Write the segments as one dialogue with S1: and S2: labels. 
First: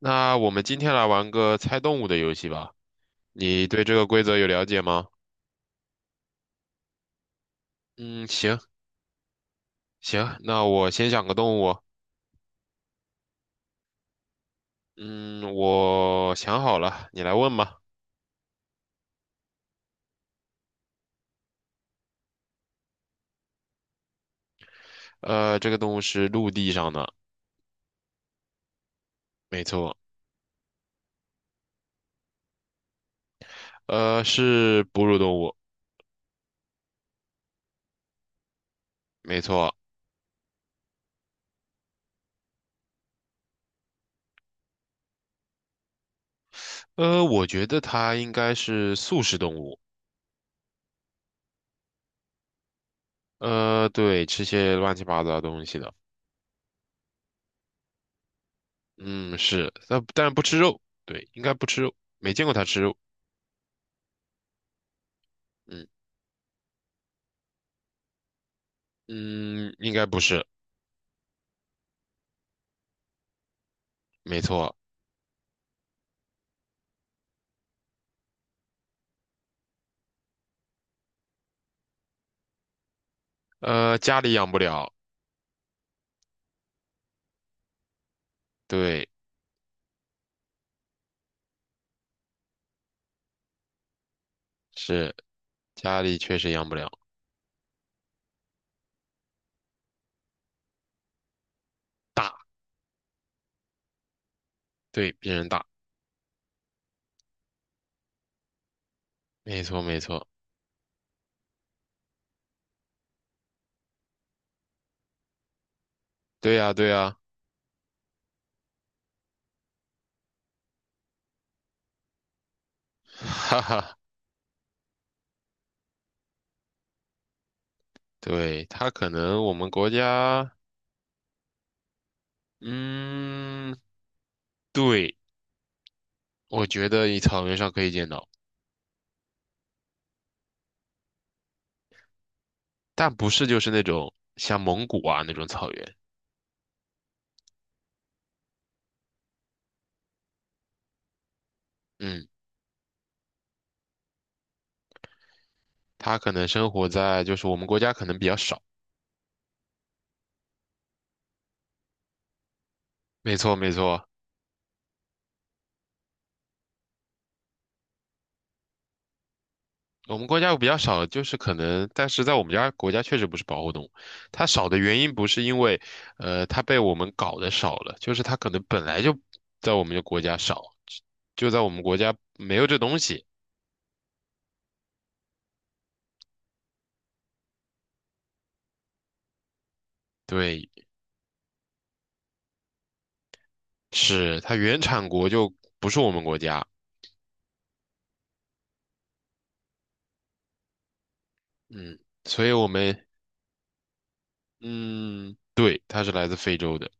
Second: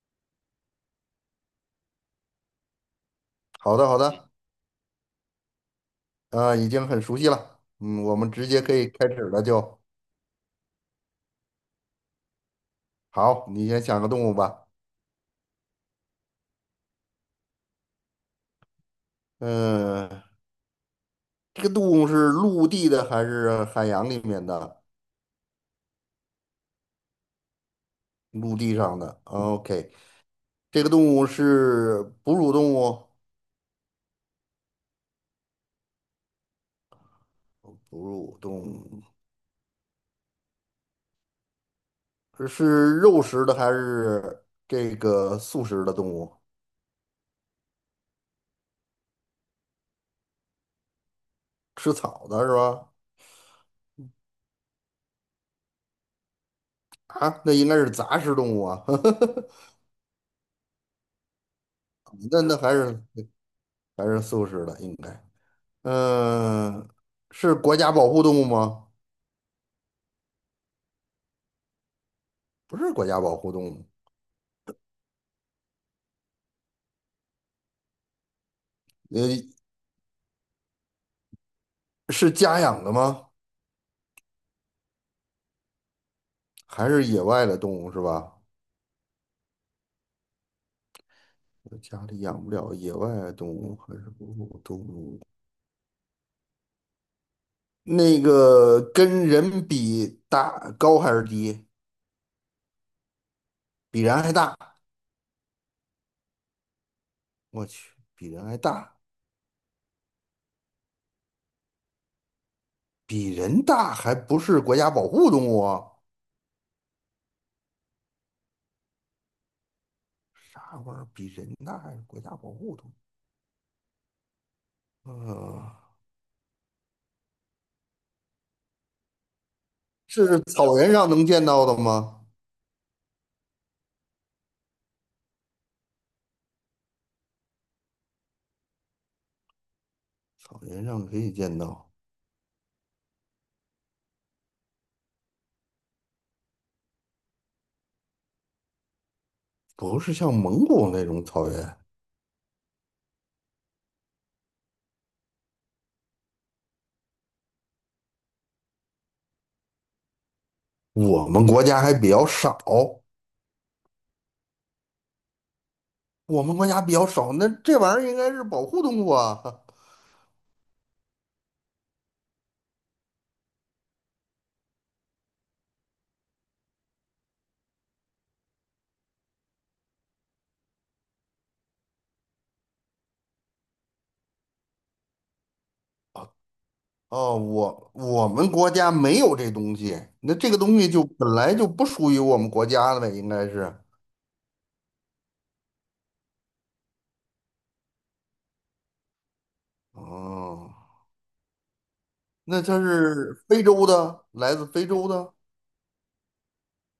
S1: 那我们今天来玩个猜动物的游戏吧。你
S2: 好
S1: 对
S2: 的，
S1: 这
S2: 好
S1: 个规
S2: 的，
S1: 则有了解吗？
S2: 已经很熟悉了。嗯，我
S1: 嗯，
S2: 们直
S1: 行
S2: 接可以开始了就。
S1: 行，那我先想个动物。
S2: 好，你先想个动物吧。
S1: 嗯，我想好了，你来问吧。
S2: 嗯、这个动物是陆地的还是海洋里面的？
S1: 这个动物是陆地上的，
S2: 陆地上的。
S1: 没
S2: OK，
S1: 错。
S2: 这个动物是哺乳动物，
S1: 是哺乳动物，
S2: 哺乳动物
S1: 没错。
S2: 是肉食的还是这个素食的动物？
S1: 我觉得它应该是素食动物。
S2: 吃草的是吧？
S1: 呃，对，吃些乱七八糟的东西的。
S2: 啊，那应该是杂食动物啊。
S1: 嗯，是，但不吃肉。对，应该不吃肉，没
S2: 那
S1: 见过
S2: 那
S1: 它
S2: 还
S1: 吃
S2: 是
S1: 肉。
S2: 还是素食的应该。
S1: 嗯
S2: 嗯，是国家保护动物吗？
S1: 嗯，应该不是，
S2: 不是国家保护动物，
S1: 没错。
S2: 呃，是家养的吗？
S1: 家里养不了，
S2: 还是野外的动物是吧？
S1: 对，
S2: 家里养不了野外的动物，还是哺乳动
S1: 是
S2: 物？
S1: 家里确实养不了，
S2: 那个跟人比大高还是低？
S1: 大，
S2: 比人还大？
S1: 对，比人大，
S2: 我去，比人还大，
S1: 没错没错，
S2: 比人大还不是国家保护动物啊？
S1: 对呀对呀，
S2: 啥玩意儿？比人大还是国家保护动物？
S1: 哈哈，
S2: 呃，
S1: 对，它可能我们国
S2: 是
S1: 家，
S2: 草原上能见到的吗？
S1: 嗯，对，我觉得你草原上可以见到，
S2: 草原上可以见到，
S1: 但不是就是那种像蒙古啊那种草原，
S2: 不是像蒙古那种草原，
S1: 嗯，它可能生活在就是我们国家可能比较少，
S2: 我们国家还比较少，
S1: 没错没错。
S2: 我们国家比较少，那这玩意儿应该是保护动物啊。
S1: 我们国家有比较少的，就是可能，但是在我们家国家确实不是保护动物。它少的原因不是因为，呃，它被我们搞得少了，就是它可能本来就在我们的国家少，就在我们国家没有这东西。
S2: 哦，我们国家没有这东西，那这个
S1: 对，
S2: 东西就本来就不属于我们国家的呗，应该是。
S1: 是它原产国就不是我们国家。
S2: 哦，
S1: 嗯，所以
S2: 那
S1: 我
S2: 它
S1: 们，
S2: 是非洲的，来自非洲的，
S1: 嗯，对，它是来自非洲的。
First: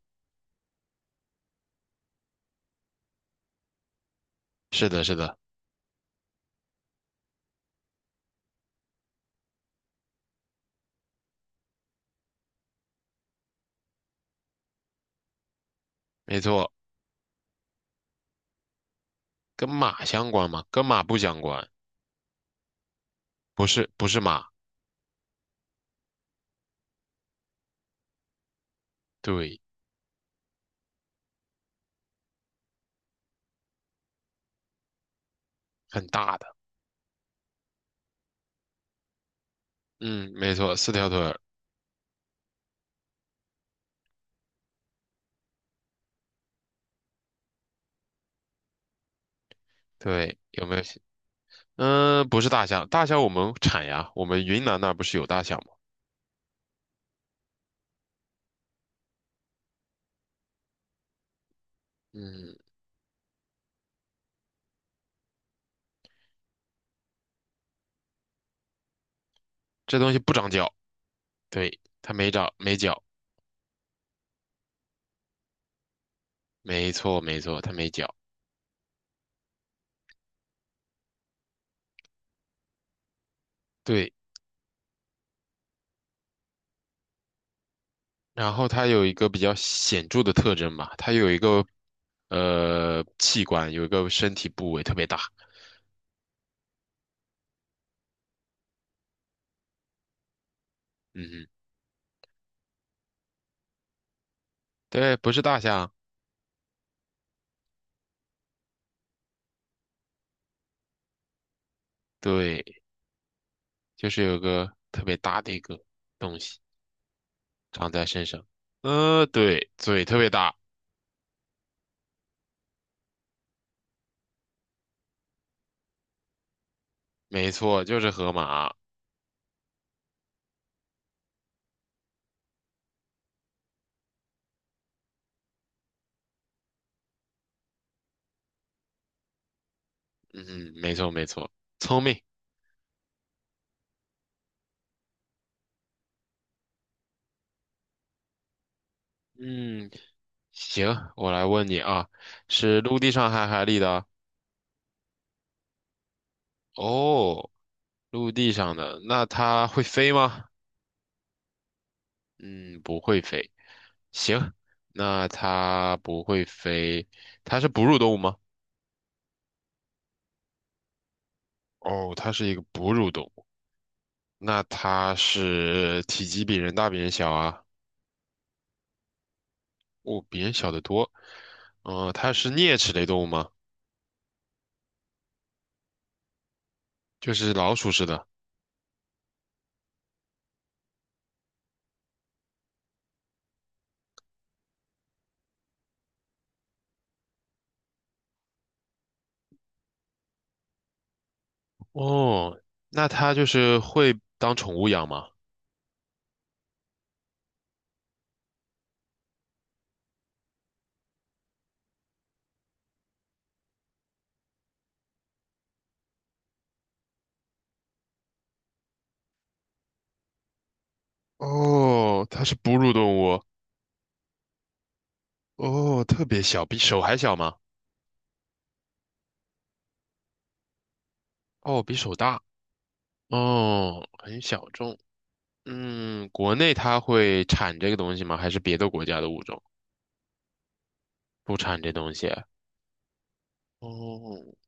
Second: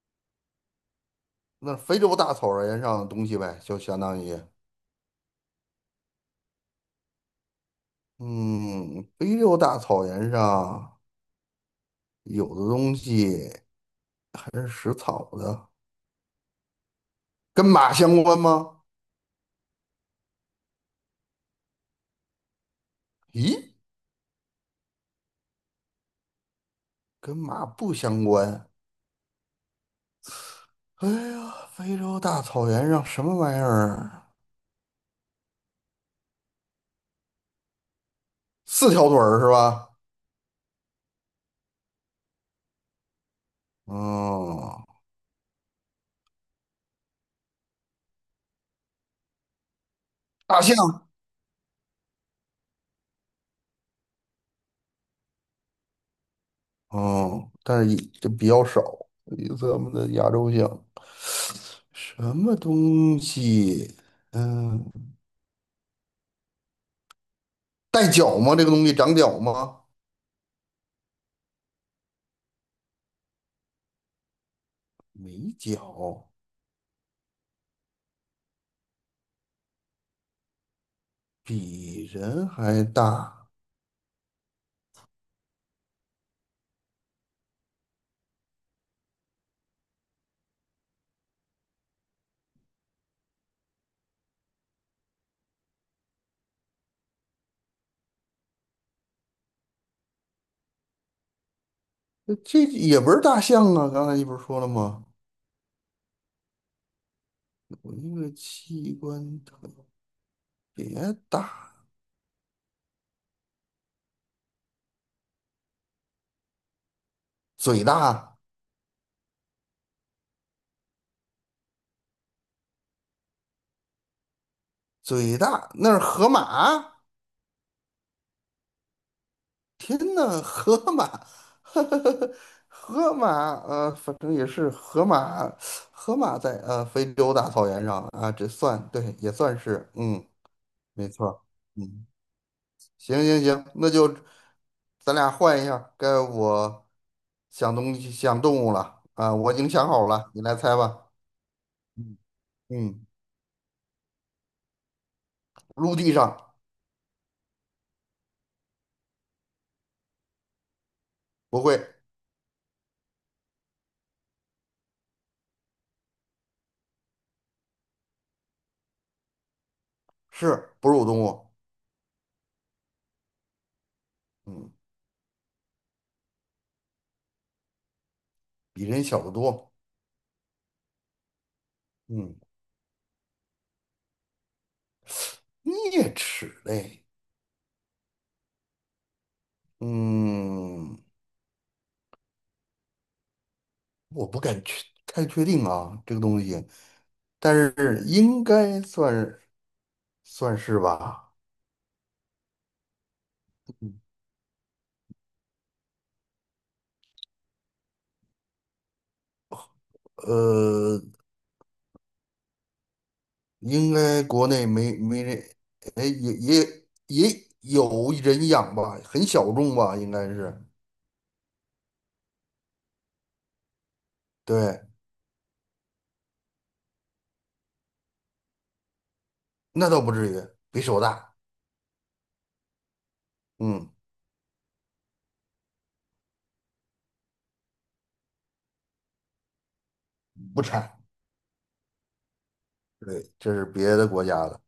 S2: 那非洲大草原上的东西呗，就相当于，
S1: 是的，是的，
S2: 嗯，非洲大草原上有的东西。还是食草的，
S1: 没错，
S2: 跟马相关吗？
S1: 跟马相关吗？跟马不相关，不
S2: 咦，
S1: 是，不是马，
S2: 跟马不相关。
S1: 对，
S2: 哎呀，非洲大草原上什么玩意儿？
S1: 很大的。
S2: 四条腿儿是吧？
S1: 嗯，没错，四条腿儿。
S2: 嗯，
S1: 对，
S2: 大
S1: 有没
S2: 象。
S1: 有想？嗯、不是大象，大象我们产呀，我们云南那儿不是有大象吗？
S2: 嗯，但是这比较少，比咱们的亚洲象。什么
S1: 嗯，
S2: 东西？嗯，带角吗？这个东西长角吗？
S1: 这东西不长脚，对，它没长，没脚，
S2: 没角，
S1: 没错没错，它没脚，
S2: 比人还大。
S1: 对。然后它有一个比较显著的特征吧，它有一个器官，有一个身体部位特别大。嗯哼
S2: 这这也不是大象啊，刚才你不是说了吗？
S1: 对，不是大象，
S2: 我一个器官特别大，
S1: 对，就是有个特别大的一个东西
S2: 嘴
S1: 长在身
S2: 大，
S1: 上。呃，对，嘴特别大，
S2: 嘴大，那是河马。
S1: 没错，就是河马。
S2: 天呐，河马，河马，反正也是河马，河马在非洲大草原上啊，这算对，也算是，嗯，
S1: 嗯，没
S2: 没
S1: 错没
S2: 错儿
S1: 错，聪
S2: 嗯，
S1: 明。
S2: 行行行，那就咱俩换一下该我想东西想动物了啊，我已经想
S1: 嗯，
S2: 好了，你来猜
S1: 行，
S2: 吧。
S1: 我来问你啊，
S2: 嗯
S1: 是陆
S2: 嗯，
S1: 地上还是海里的啊？
S2: 陆地上
S1: 哦，陆地上的，那它会飞吗？
S2: 不会。
S1: 嗯，不会飞。行，那它不会飞，它是哺乳动物吗？
S2: 是哺乳动物，
S1: 哦，它是一个哺乳动物。那
S2: 嗯，
S1: 它是体积比人大，比人小啊？
S2: 比人小得多，
S1: 哦，比人小得多。嗯、它
S2: 嗯，
S1: 是啮齿类动物吗？
S2: 啮齿类，
S1: 就是老鼠似的。
S2: 嗯，我不敢太确定啊，这个东西，但是应该算算是吧，
S1: 哦，那它就是会当宠物养吗？
S2: 呃，应该国内没人，哎，也有人养吧，很小众吧，应该是，
S1: 哦，它是哺乳动物。
S2: 对，
S1: 哦，特别小，比手还小吗？
S2: 那倒不至于，比手大，
S1: 哦，比手大。
S2: 嗯，
S1: 哦，很小众。嗯，国内它会产这个东西吗？还是别的国家的物种
S2: 不产，
S1: 不产这东西？
S2: 对，这是别的国家
S1: 哦，
S2: 的，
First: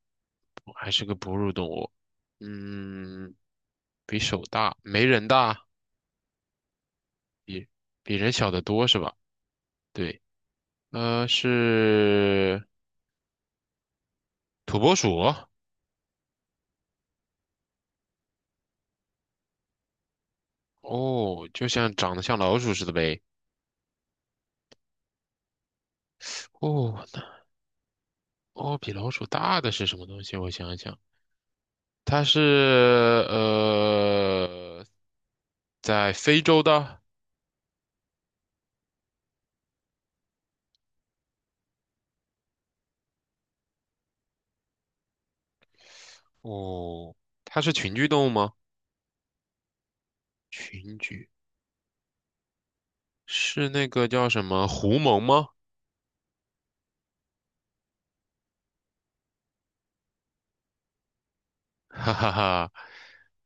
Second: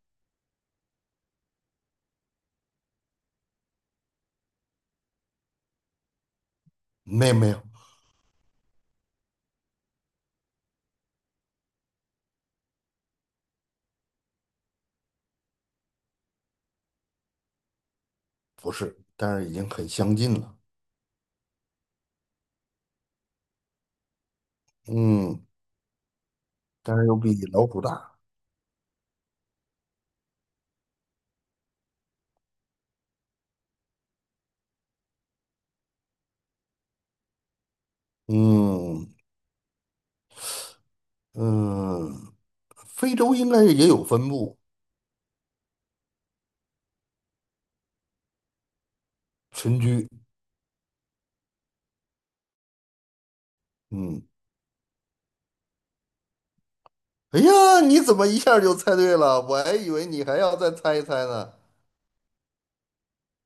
S1: 还是个哺乳动物。嗯，比手大，没人大，
S2: 没有没有。
S1: 比比人小得多是吧？对，是土拨鼠。
S2: 不是，但是已经很相近了。
S1: 哦，就像长得像老鼠似的呗。
S2: 嗯，但
S1: 哦，
S2: 是又
S1: 那
S2: 比老虎大。
S1: 哦，比老鼠大的是什么东西？我想一想，它是呃，在非洲的。
S2: 嗯嗯，非洲应该也有分布
S1: 哦，它是群居动物吗？
S2: 群居。
S1: 群居是那个
S2: 嗯，
S1: 叫什么狐獴吗？
S2: 哎呀，你怎么一下就猜对了？我还以为你还要再猜一猜呢，
S1: 哈哈哈，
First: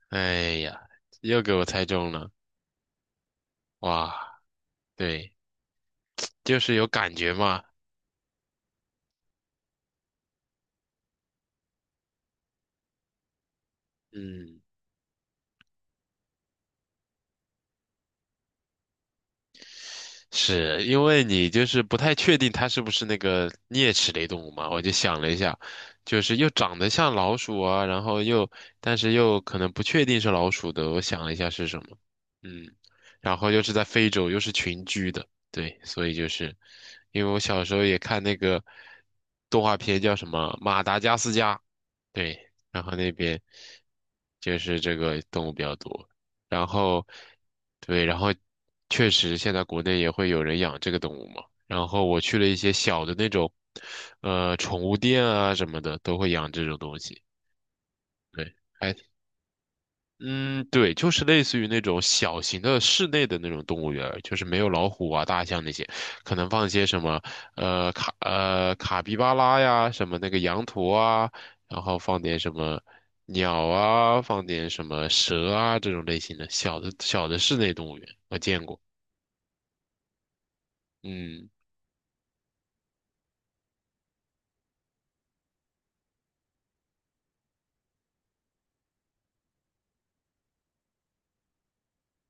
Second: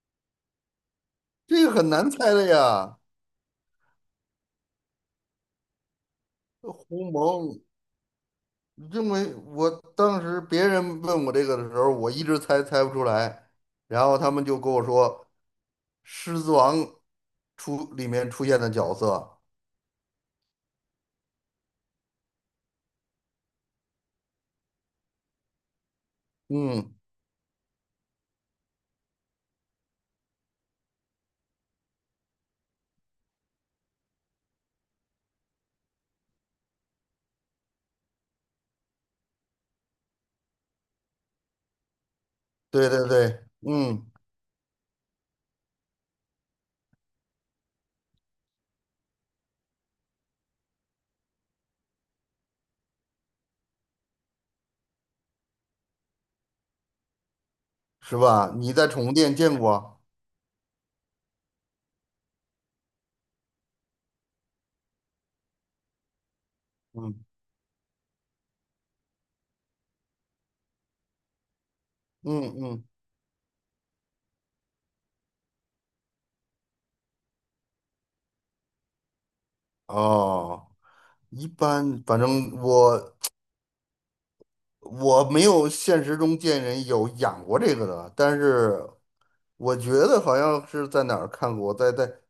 S1: 哎呀，又给我
S2: 这个
S1: 猜
S2: 很难
S1: 中了。
S2: 猜的呀。
S1: 哇，对，就是有
S2: 狐
S1: 感觉
S2: 獴，
S1: 嘛。
S2: 因为我当时别人问我这个的时候，我一直猜不出来，然后他们就
S1: 嗯。
S2: 跟我说，《狮子王》出里面出现的角色。
S1: 是因为你就是不太确定它是不是那个啮齿类动物嘛，我就想了一下，就是又长得
S2: 嗯。
S1: 像老鼠啊，然后但是又可能不确定是老鼠的，我想了一下是什么，嗯，然后又是在非洲，又是群居的，对，所以就是因为我小时候也看那个动画片叫什么《马达加斯加》，对，然
S2: 对
S1: 后
S2: 对
S1: 那边
S2: 对，嗯，
S1: 就是这个动物比较多。然后，对，然后确实现在国内也会有人养这个动物嘛。然后我去了一些小的那种，呃，宠物店啊什么的，都会养这种东西。
S2: 是吧？
S1: 对，
S2: 你在
S1: 还
S2: 宠物店见过？
S1: 嗯，对，就是类似于那种小型的室内的那种动物园儿就是没有老虎啊、大象那些，可能放一些什
S2: 嗯
S1: 么卡皮巴拉呀，什么那个羊驼啊，然后放点什
S2: 嗯
S1: 么
S2: 嗯，
S1: 鸟啊，放点什么蛇啊这种类型的小的室内动物园，我见过。
S2: 哦，一
S1: 嗯，
S2: 般，反正我没有现实中见人有养过这个的，但是我觉得好像是在哪儿看过，在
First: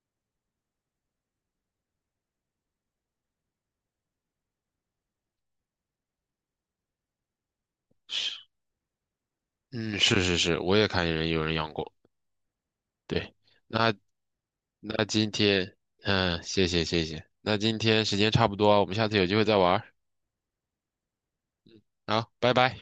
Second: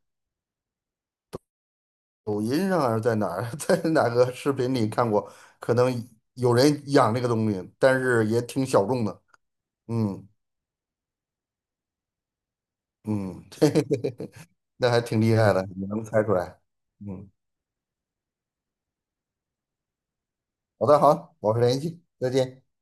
S2: 抖音上还是在哪儿，在哪个视频里看过，可能有人养这个东西，但是
S1: 是，
S2: 也挺小众的。
S1: 嗯，是
S2: 嗯
S1: 是是，我也看见人有人养过。对，
S2: 嗯，
S1: 那
S2: 那还
S1: 那
S2: 挺
S1: 今
S2: 厉害的，
S1: 天，
S2: 你能猜出
S1: 嗯，
S2: 来。
S1: 谢谢，
S2: 嗯，
S1: 那今天时间差不多啊，我们下次有机会再玩儿
S2: 好的，好，保持联系，再
S1: 好，拜
S2: 见。
S1: 拜。